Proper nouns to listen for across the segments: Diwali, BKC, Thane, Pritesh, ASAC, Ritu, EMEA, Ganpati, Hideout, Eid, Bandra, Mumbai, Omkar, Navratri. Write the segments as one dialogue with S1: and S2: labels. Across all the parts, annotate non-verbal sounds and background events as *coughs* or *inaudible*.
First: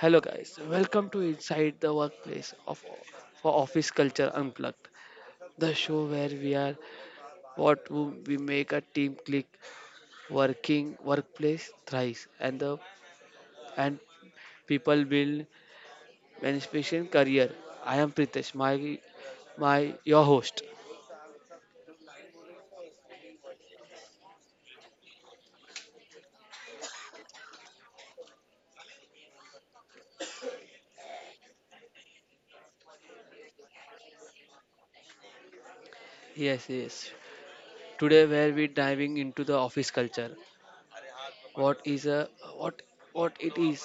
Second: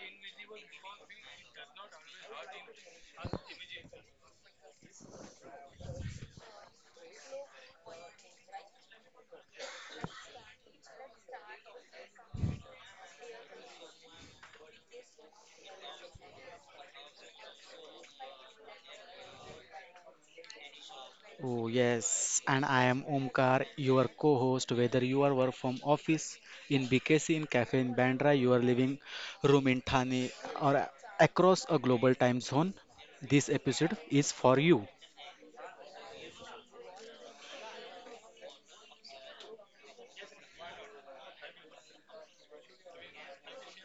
S1: Hello guys, welcome to Inside the Workplace of for Office Culture Unplugged, the show where we are we make a team click, working workplace thrives, and people build inspiration career. I am Pritesh, my your host.
S2: Oh, yes. And I am Omkar, your co host. Whether you are work from office in BKC, in cafe in Bandra, your living room in Thane, or across a global time zone, this episode is for you.
S1: Yes, yes. Today where we diving into the office culture. What is a what what it is,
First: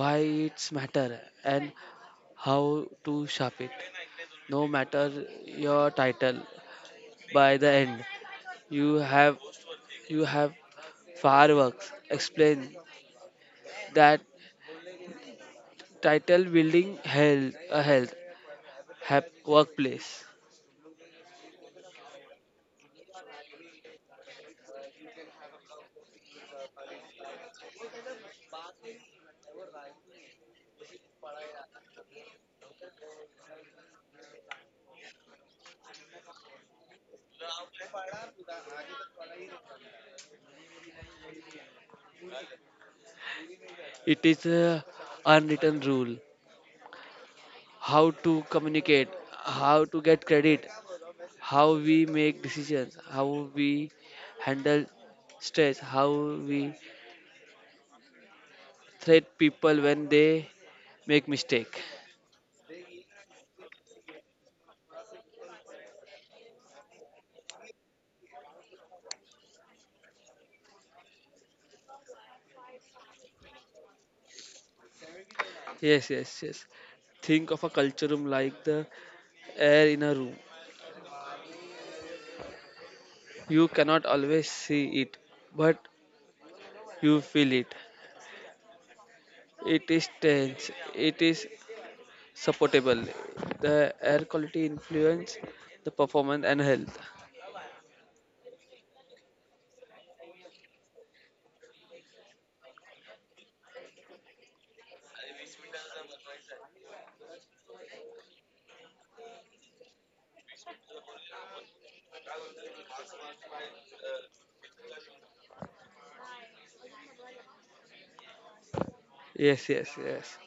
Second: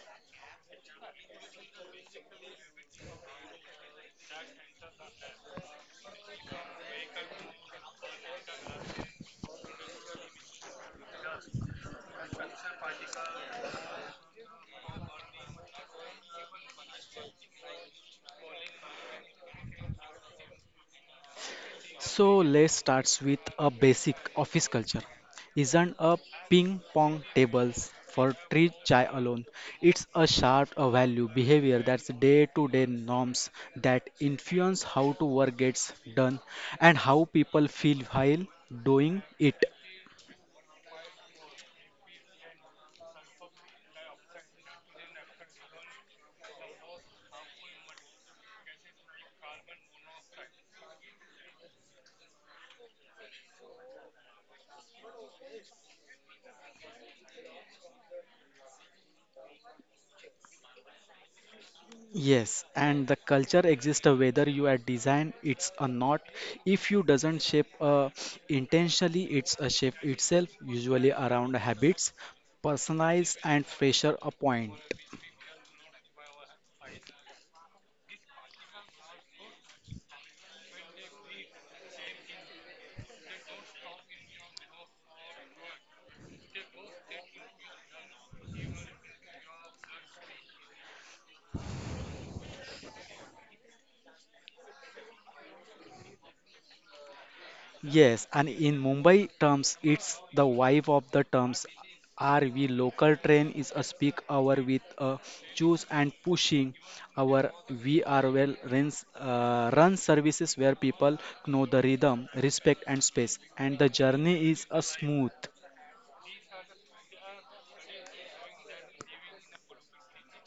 S1: why it's matter, and how to shape it. No matter your title. By the end, you have you have fireworks. Explain that title building health workplace.
S2: So let's start with a basic office culture. Isn't a ping pong tables for three chai alone. It's a sharp a value behavior that's day to day norms that influence how to work gets done and how people feel while doing it.
S1: It is a unwritten rule. How to communicate, how to get credit, how we make decisions, how we handle stress, how we treat people when they make mistake.
S2: Yes, and the culture exists whether you are design it's or not. If you doesn't shape intentionally, it's a shape itself, usually around habits, personalized and pressure a point.
S1: Yes, yes, yes. Think of a culture room like the air in a room. You cannot always see it, but you feel it. It is tense, it is supportable. The air quality influence the performance and health.
S2: Yes, and in Mumbai terms, it's the wife of the terms. RV local train is a speak hour with a choose and pushing. Our We are well runs run services where people know the rhythm, respect and space, and the journey is a smooth.
S1: Yes, yes, yes.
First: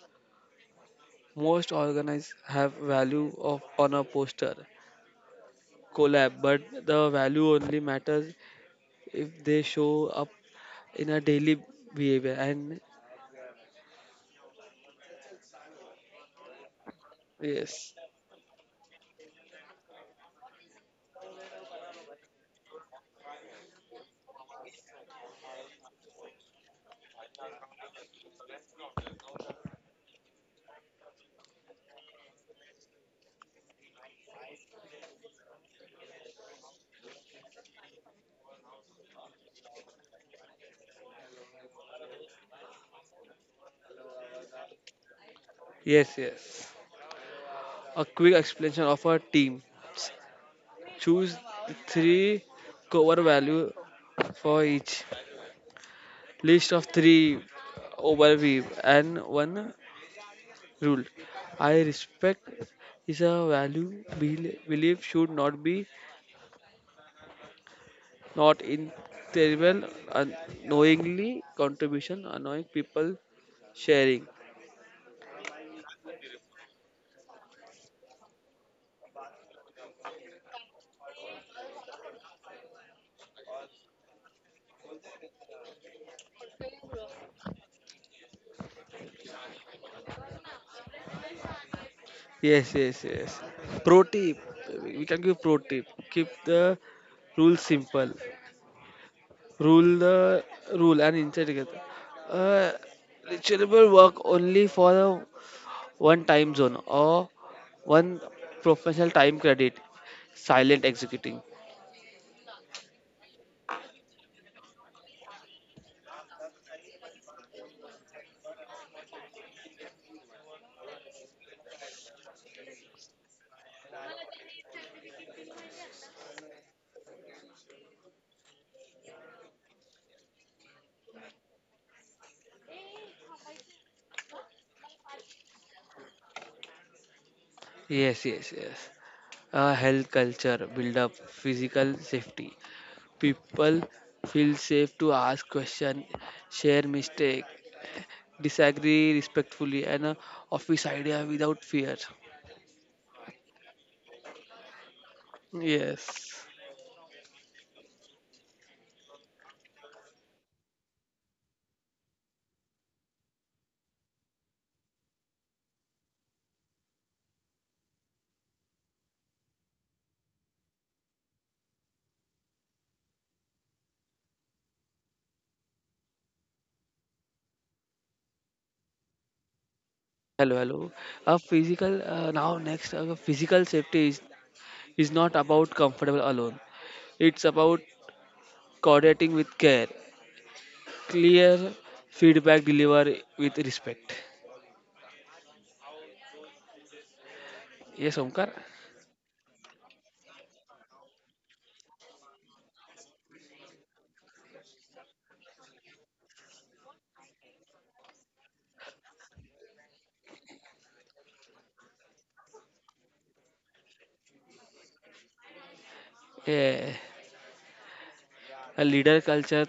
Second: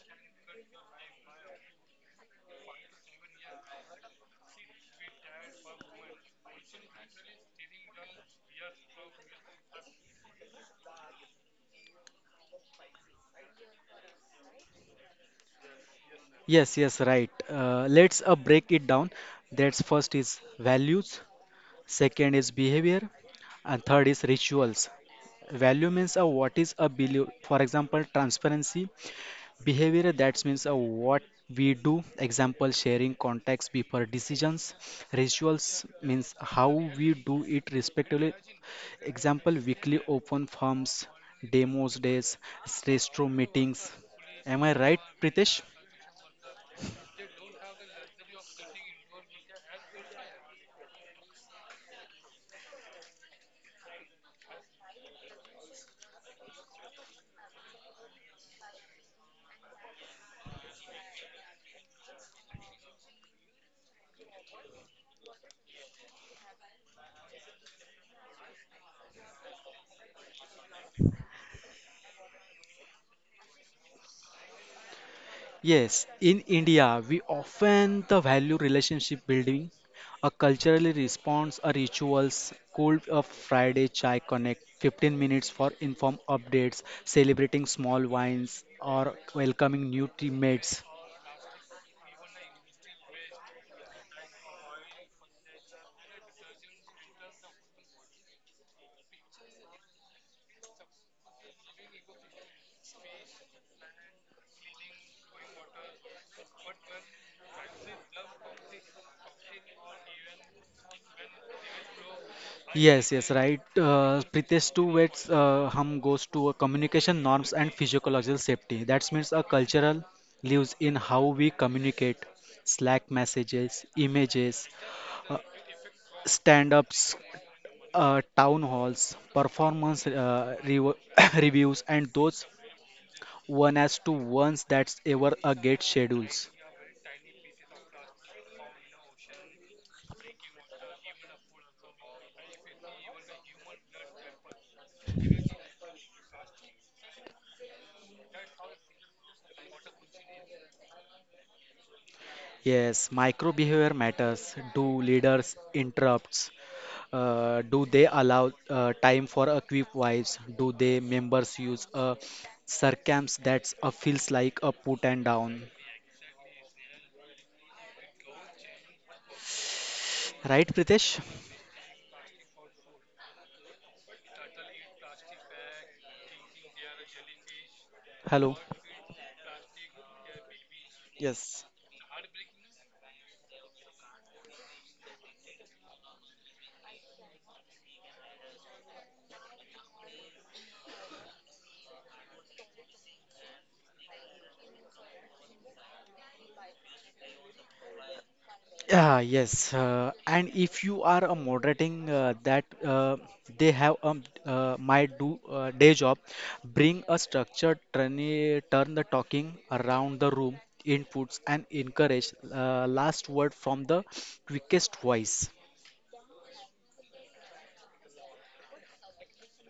S1: Most organized have value of on a poster collab, but the value only matters if they show up in a daily behavior. And
S2: Yes, yes, right.
S1: yes,
S2: Let's break it down. That's first is values, second is behavior, and third is rituals. Value means what is a belief. For example, transparency. Behavior that means what we do, example sharing context before decisions. Rituals means how we do it respectively. Example weekly open forums, demos days, stress meetings. Am I right, Pritesh?
S1: yes, yes. A quick explanation of a team. Choose three cover value for each. List of three overview and one rule. I respect is a value belief should not be not in terrible unknowingly contribution annoying people sharing.
S2: Yes, in India, we often the value relationship building, a culturally response, a rituals, cold a Friday chai connect, 15 minutes for inform updates, celebrating small wines or welcoming new teammates.
S1: Yes, yes, yes. Pro tip. We can give pro tip. Keep the rules simple. Rule the rule and inside together. Uh, reachable work only for a one time zone or one professional time credit. Silent executing.
S2: Yes, yes, right. Pritesh too, hum goes to a communication norms and physiological safety. That means a cultural lives in how we communicate, Slack messages, images, uh, stand-ups, town halls, performance *coughs* reviews, and those one as to ones that ever get schedules.
S1: Yes, yes, yes. Health culture build up physical safety. People feel safe to ask question, share mistake, disagree respectfully, and office idea without fear.
S2: Yes, micro behavior matters. Do leaders
S1: Yes.
S2: interrupts? Do they allow time for a quick wives? Do they members use a circums that feels like a put and down? Right, Pritesh? Hello.
S1: Hello, hello. A
S2: Yes.
S1: physical now next physical safety is not about comfortable alone. It's about coordinating with care, clear feedback deliver with respect. Yes, Omkar.
S2: Yeah, yes. And if you are moderating that they have my do day job, bring a structured turn, turn the talking around the room, inputs and encourage last word from the quickest voice.
S1: Yeah. A leader culture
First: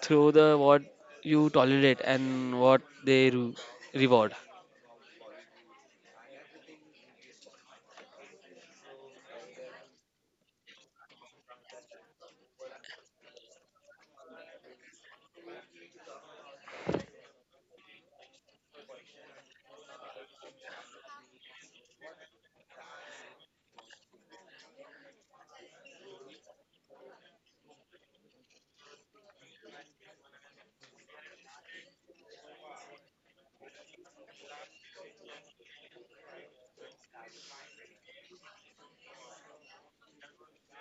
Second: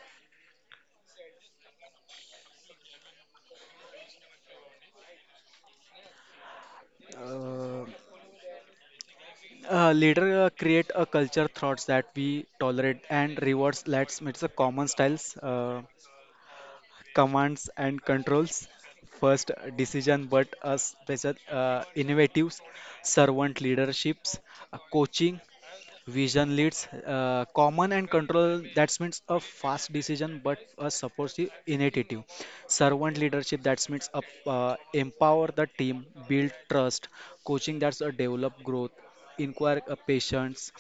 S1: through the what you tolerate and what they reward.
S2: Uh, Leader create a culture thoughts that we tolerate and rewards. Let's it's a common styles. Commands and controls first decision but a special innovatives servant leaderships coaching Vision leads common and control. That means a fast decision, but a supportive initiative. Servant leadership. That means up, empower the team, build trust. Coaching. That's a develop growth. Inquire patience.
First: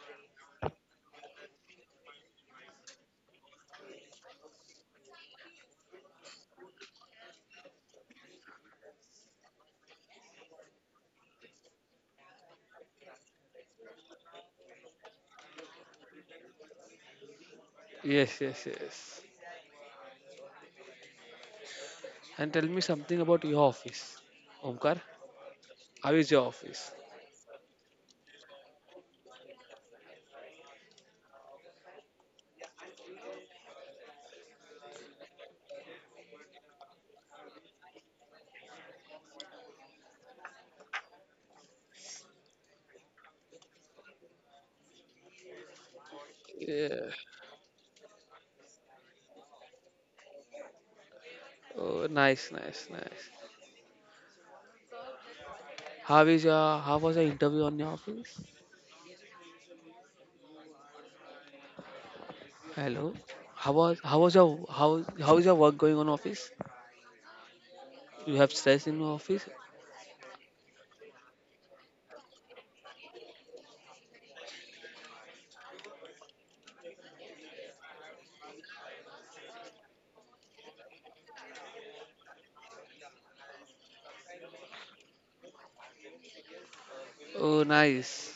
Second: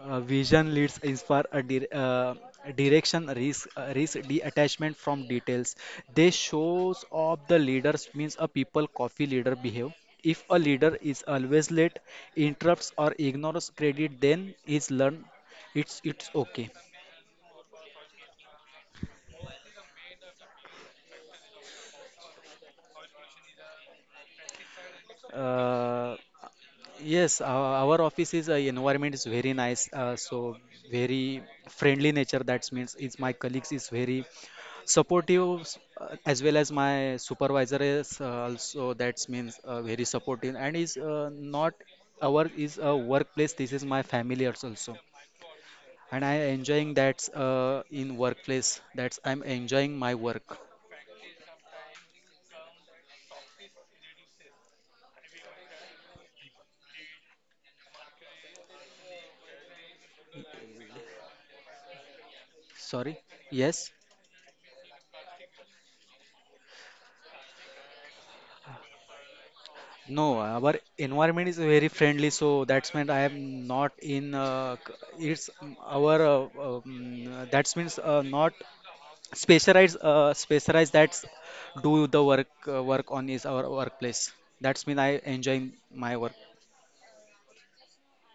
S2: Vision leads inspire a direction risk risk detachment from details. They shows of the leaders means a people coffee leader behave if a leader is always late, interrupts or ignores credit, then is learned it's okay.
S1: Yes, yes, yes. And tell me something about your office, Omkar.
S2: Uh,
S1: How is your office?
S2: yes, our office is environment is very nice, so very friendly nature. That means is my colleagues is very supportive as well as my supervisor is also that means very supportive and is not our is a workplace this is my family also and I enjoying
S1: Yeah.
S2: that in workplace that's I'm enjoying my work.
S1: Oh, nice, nice, nice. How is your how was your interview on your office? Hello.
S2: Sorry.
S1: How
S2: Yes.
S1: was how was your how how is your work going on office? You have stress in your office?
S2: No, our environment is very friendly so that's meant I am not in it's our that's means not specialized, specialize that's do the work work on is our workplace that's mean I enjoy my work.
S1: Oh nice.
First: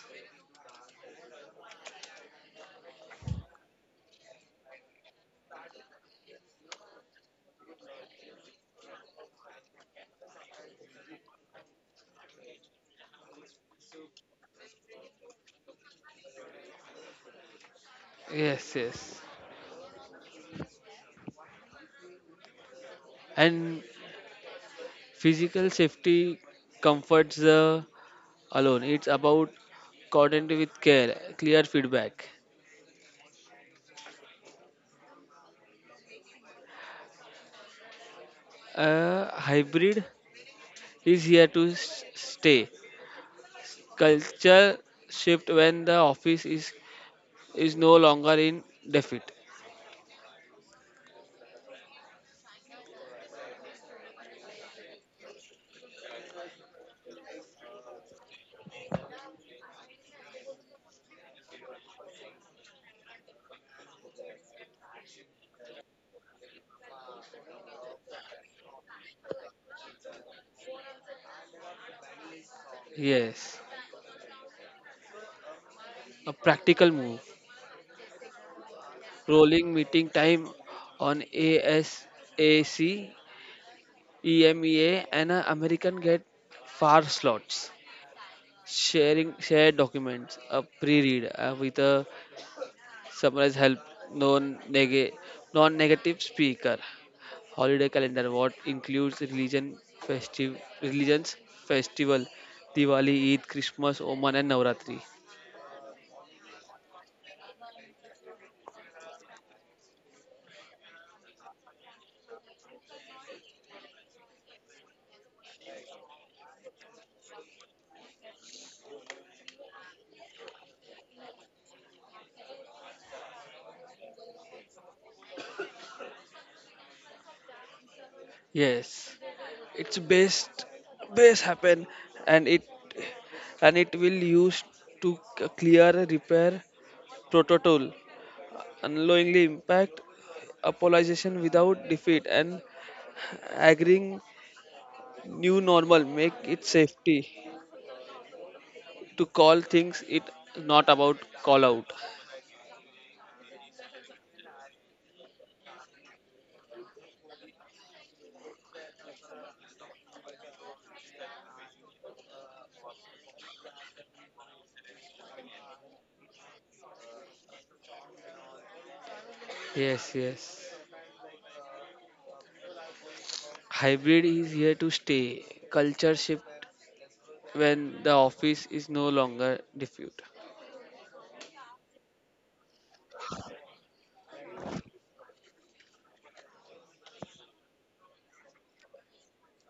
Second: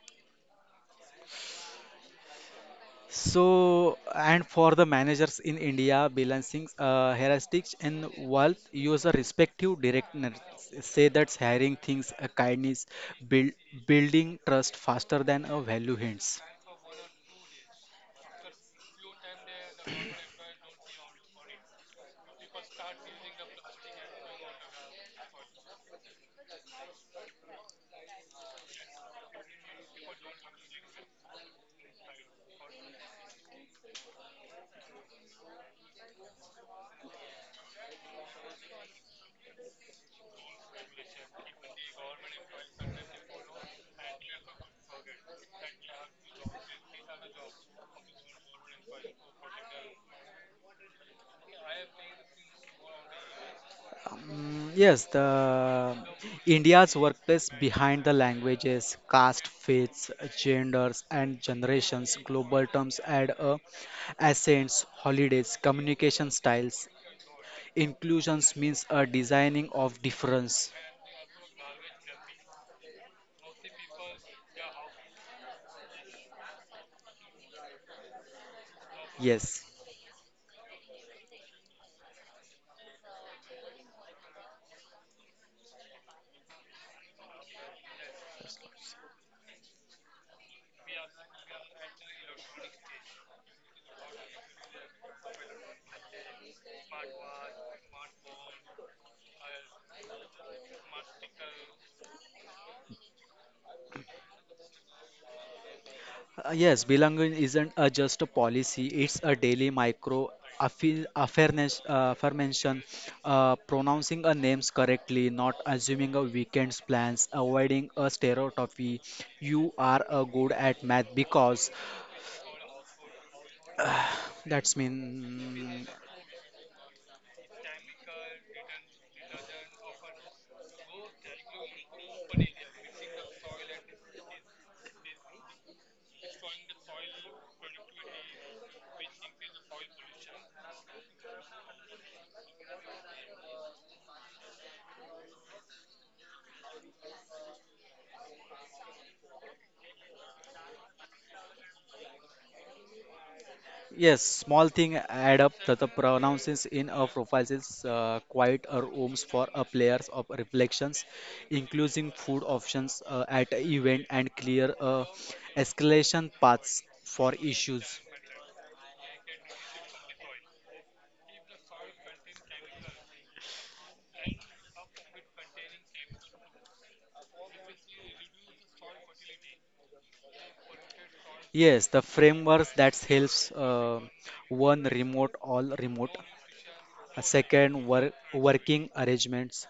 S2: So and for the managers in india balancing heuristics and wealth use a respective directness say that's hiring things a kindness build, building trust faster than a value hints.
S1: Yes, yes. And physical safety comforts the alone. It's about coordinate with care, clear feedback. Hybrid is here to stay. Culture shift when the office is no longer in defeat.
S2: Yes, the India's workplace behind the languages, caste, faiths, genders, and generations, global terms add a accents, holidays, communication styles. Inclusions means a designing of difference.
S1: Yes, a practical move.
S2: Yes.
S1: Rolling meeting time on ASAC, EMEA, and American get far slots. Sharing shared documents, a pre-read with a summarize help, non neg non-negative speaker. Holiday calendar what includes religion festive religions festival, Diwali, Eid, Christmas, Oman, and Navratri.
S2: Yes, belonging isn't a, just a policy, it's a daily micro affairness, affirmation, pronouncing a names correctly, not assuming a weekend's plans, avoiding a stereotype. You are a good at math because that's mean.
S1: Yes, it's best happen and it and it will use to clear a repair protocol unknowingly impact apologization without defeat and agreeing new normal make it safety to call things it not about call out.
S2: Yes, small thing add up. The pronouncements in our profiles is quite our homes for our players of reflections, including food options at a event and clear escalation paths for issues.
S1: Yes, yes, hybrid is here to stay, culture shift when the office is no longer diffused.
S2: Yes, the frameworks that helps one remote all remote. A second work, working arrangements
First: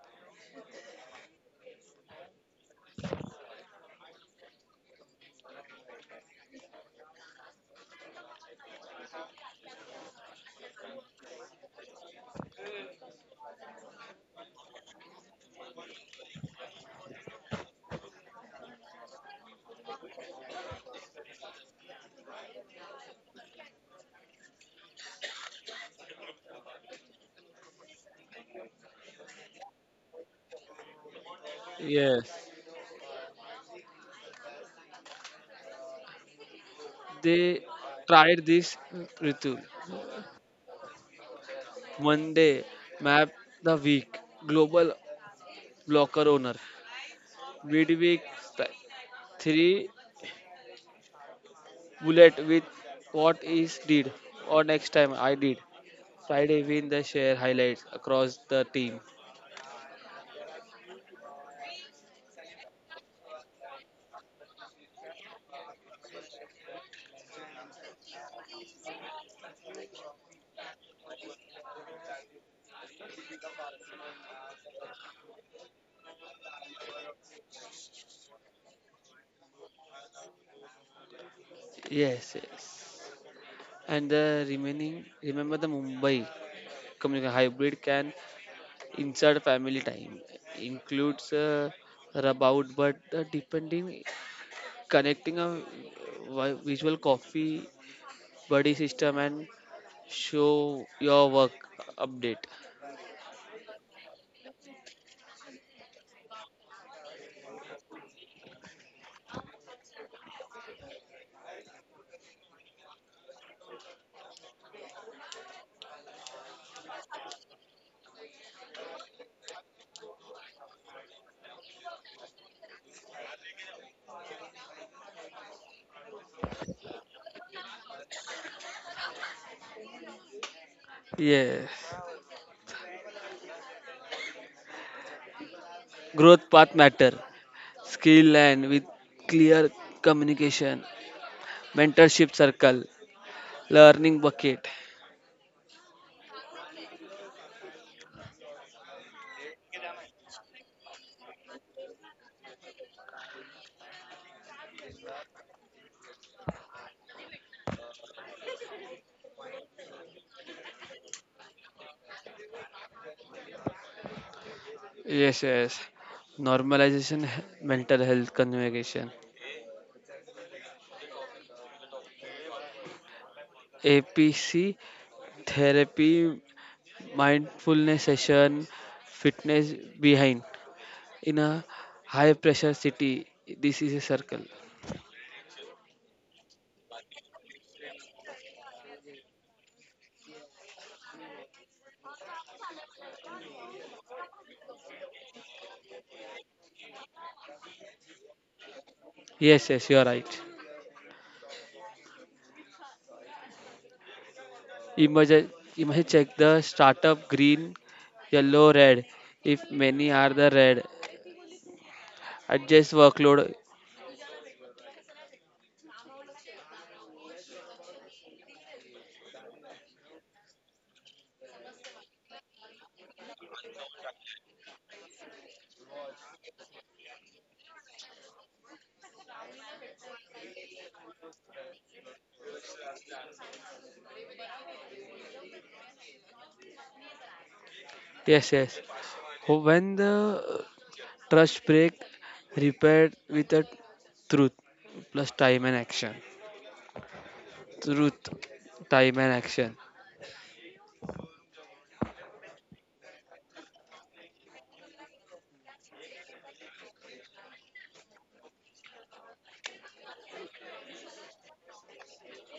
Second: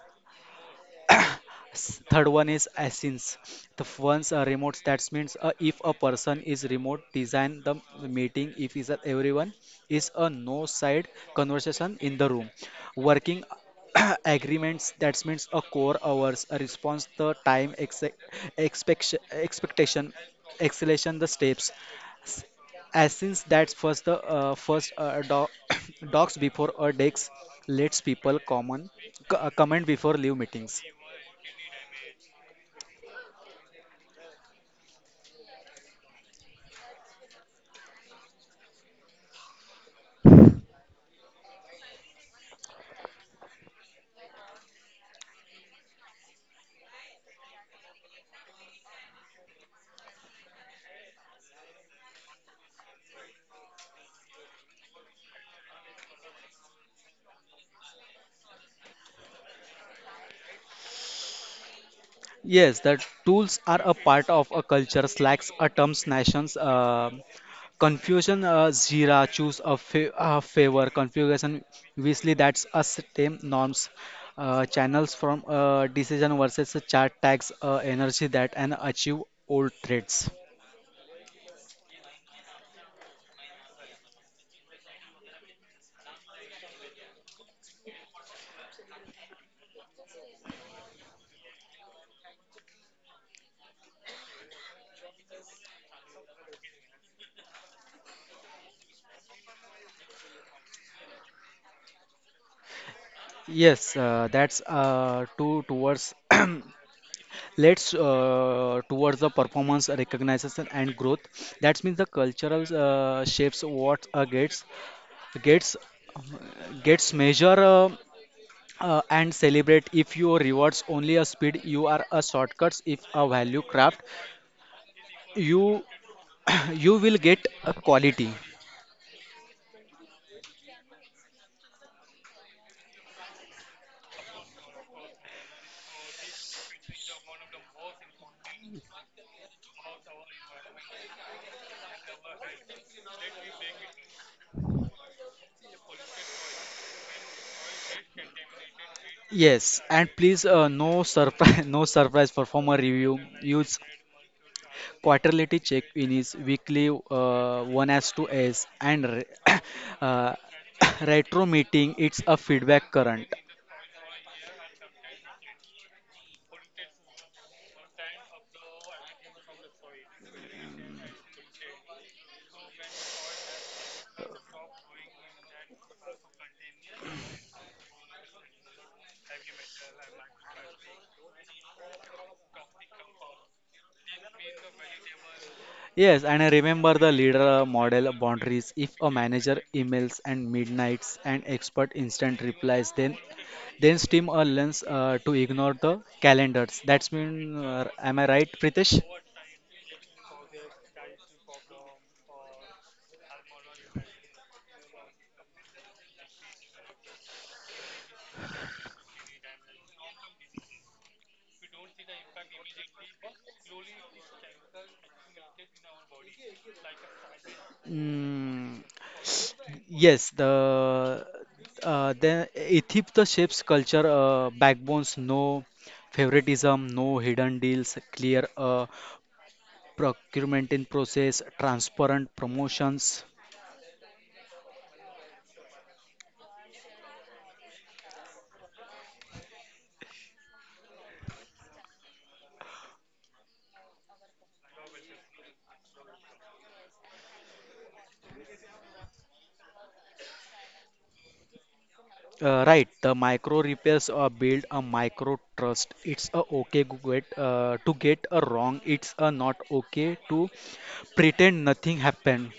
S2: Third one is Asins. The ones are remote. That means if a person is remote, design the meeting. If is that everyone is a no side conversation in the room. Working *coughs* *clears throat* agreements. That means a core hours, a response, the time, expect expectation, acceleration, the steps. S- Asins. That's first the *coughs* docs before a decks. Lets people comment before leave meetings.
S1: Yes, they tried this Ritu. Monday map the week global blocker owner. Midweek three bullet with what is did or next time I did. Friday win the share highlights across the team.
S2: Yes, that tools are a part of a culture, slacks, atoms, nations, confusion, Jira, choose a, a favor, configuration, obviously that's a same norms, channels from decision versus a chart tags, energy that and achieve old threads.
S1: Yes, yes. And the remaining remember the Mumbai community hybrid can insert family time includes about but depending connecting a visual coffee buddy system and show your work update.
S2: Yes, that's two towards *clears throat* let's towards the performance recognition and growth. That means the cultural shapes what gets gets measure and celebrate if your rewards only a speed you are a shortcuts if a value craft you *clears throat* you will get a quality.
S1: Yes. Growth path matter, skill and with clear communication, mentorship circle, learning bucket.
S2: Yes and please no surprise *laughs* no surprise performer review use quarterly check in is weekly one as two as and *coughs* uh, *coughs* retro meeting it's a feedback current.
S1: Yes, yes. Normalization, mental health communication, APC therapy, mindfulness session, fitness behind. In a high pressure city, this is a circle.
S2: Yes, and I remember the leader model boundaries. If a manager emails and midnights and expert instant replies, then steam or lens to ignore the calendars. That's mean, am I right, Pritesh?
S1: Yes, yes, you are right. Emerge, emerge check the startup green, yellow, red. If many are the red, adjust workload.
S2: Mm, yes, the Ethiopia the shapes culture backbones, no favoritism, no hidden deals, clear procurement in process, transparent promotions.
S1: Yes, yes. When the trust break, repair with a truth plus time and action. Truth, time and action.
S2: Right, the micro repairs build a micro trust. It's a okay to get a wrong. It's a not okay to pretend nothing happened.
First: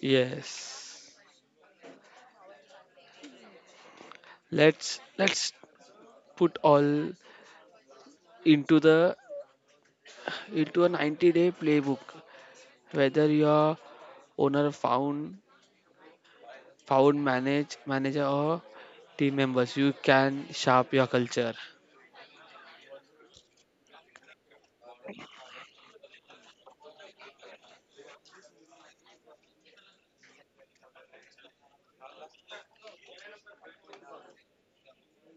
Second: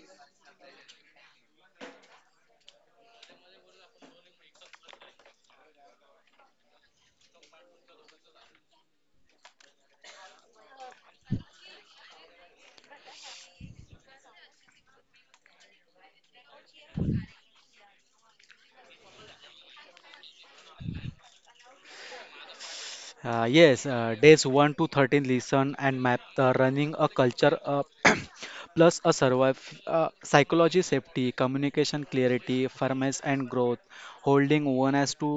S1: Yes. Let's put all into the into a 90-day day playbook. Whether your owner found found manage manager or team members, you can sharp your culture.
S2: Yes, days 1 to 13 listen and map the running a culture *clears throat* plus a survive psychology safety, communication clarity, firmness and growth. Holding one as to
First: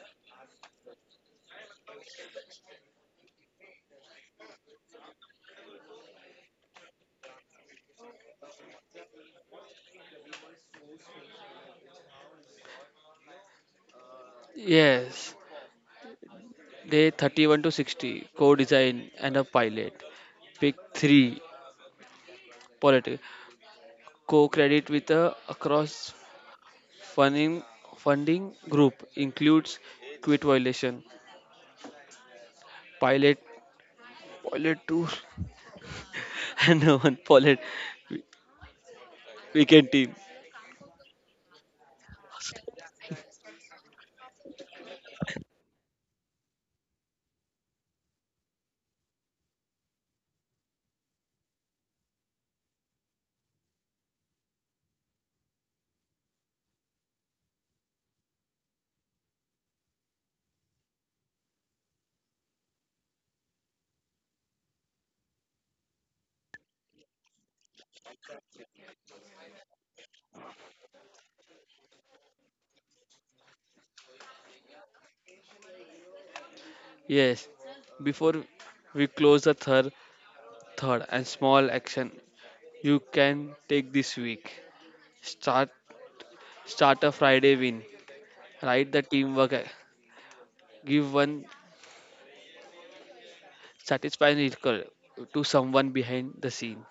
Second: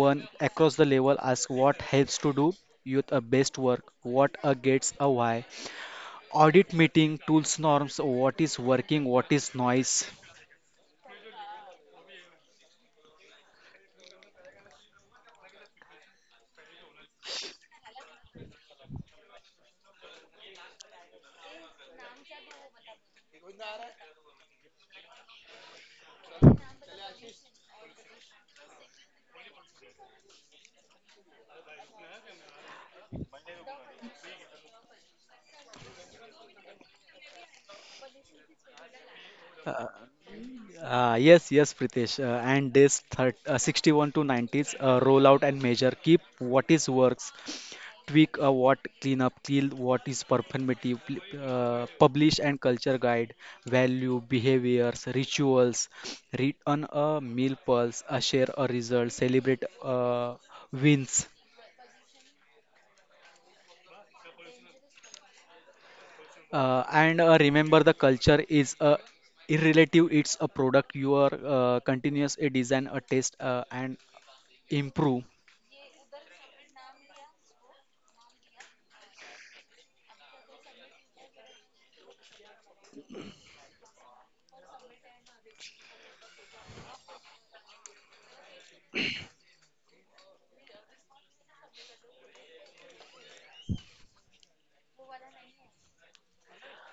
S2: one across the level as what helps to do youth a best work, what a gets a why audit meeting tools norms what is working what is noise.
S1: Yes, Day 31 to 60, co-design and a pilot. Pick 3, politics. Co-credit with a across funding, funding group includes quit violation, pilot, pilot tour, *laughs* and one pilot
S2: uh,
S1: weekend team.
S2: uh, yes yes pritesh and this 61 to 90s roll out and measure keep what is works tweak what clean up Kill what is performative publish and culture guide value behaviors rituals read on a meal pulse share a result celebrate wins. And Remember, the culture is irrelative. It's a product you are continuous a design, a test, and improve.
S1: Yes, before we close the third and small action you can take this week. Start, start a Friday win. Write the teamwork. Give one satisfying ritual to someone behind the scene.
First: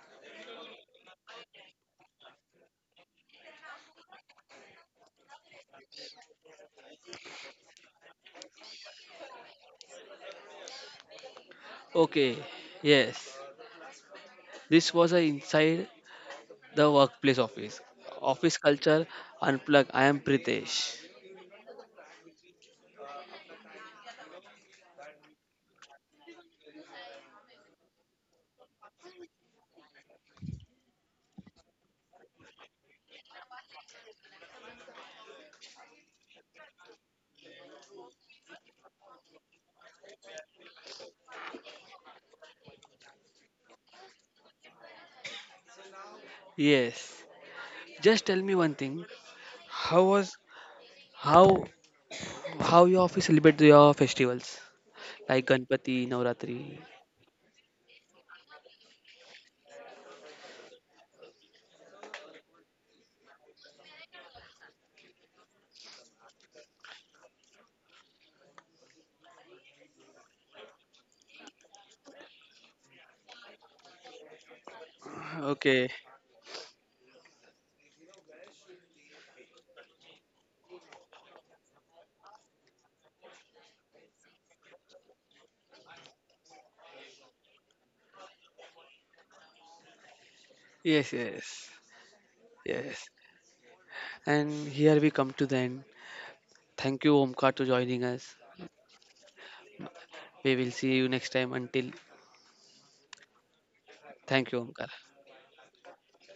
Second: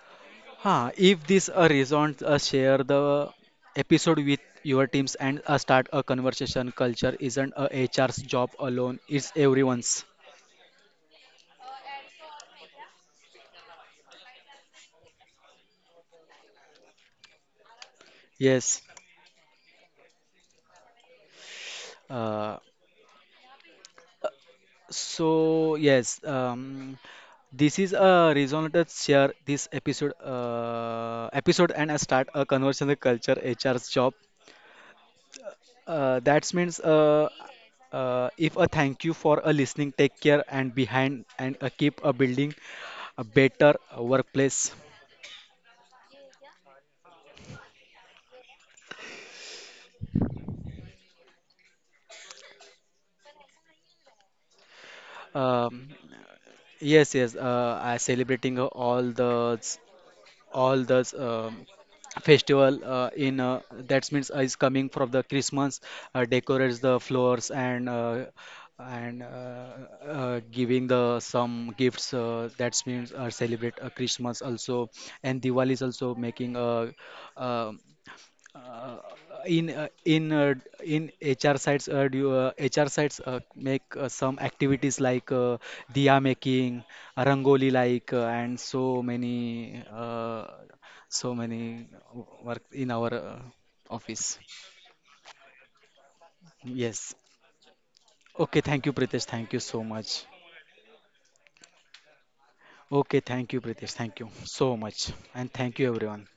S2: Huh, if this resonates, share the episode with your teams and start a conversation. Culture isn't a HR's job alone; it's everyone's.
S1: Okay, yes, this was a inside the workplace office. Office
S2: Yes.
S1: culture unplug. I am Pritesh.
S2: Uh, so yes, this is a reason to share this episode and start a conversation with culture HR's job. That means If a thank you for a listening, take care and behind and keep a building a better workplace.
S1: Yes, just tell me one thing. How was how how your office celebrate your festivals like
S2: Um,
S1: Ganpati, Navratri?
S2: yes, I celebrating all the all those festival in that means is coming from the Christmas decorates the floors and giving the some gifts that means celebrate Christmas also and Diwali is
S1: Okay,
S2: also making a uh, um, uh, in uh, in uh, in HR sites HR sites make some activities like diya making, rangoli like, and so many
S1: yes,
S2: so
S1: yes,
S2: many work in
S1: yes.
S2: our office.
S1: And here we come to the end. Thank you,
S2: Yes.
S1: Omkar, to joining us.
S2: Okay. Thank you, Pritesh. Thank you so much.
S1: We will see you next time. Until
S2: Okay. Thank you, Pritesh. Thank you
S1: thank you,
S2: so
S1: Omkar.
S2: much, and thank you, everyone.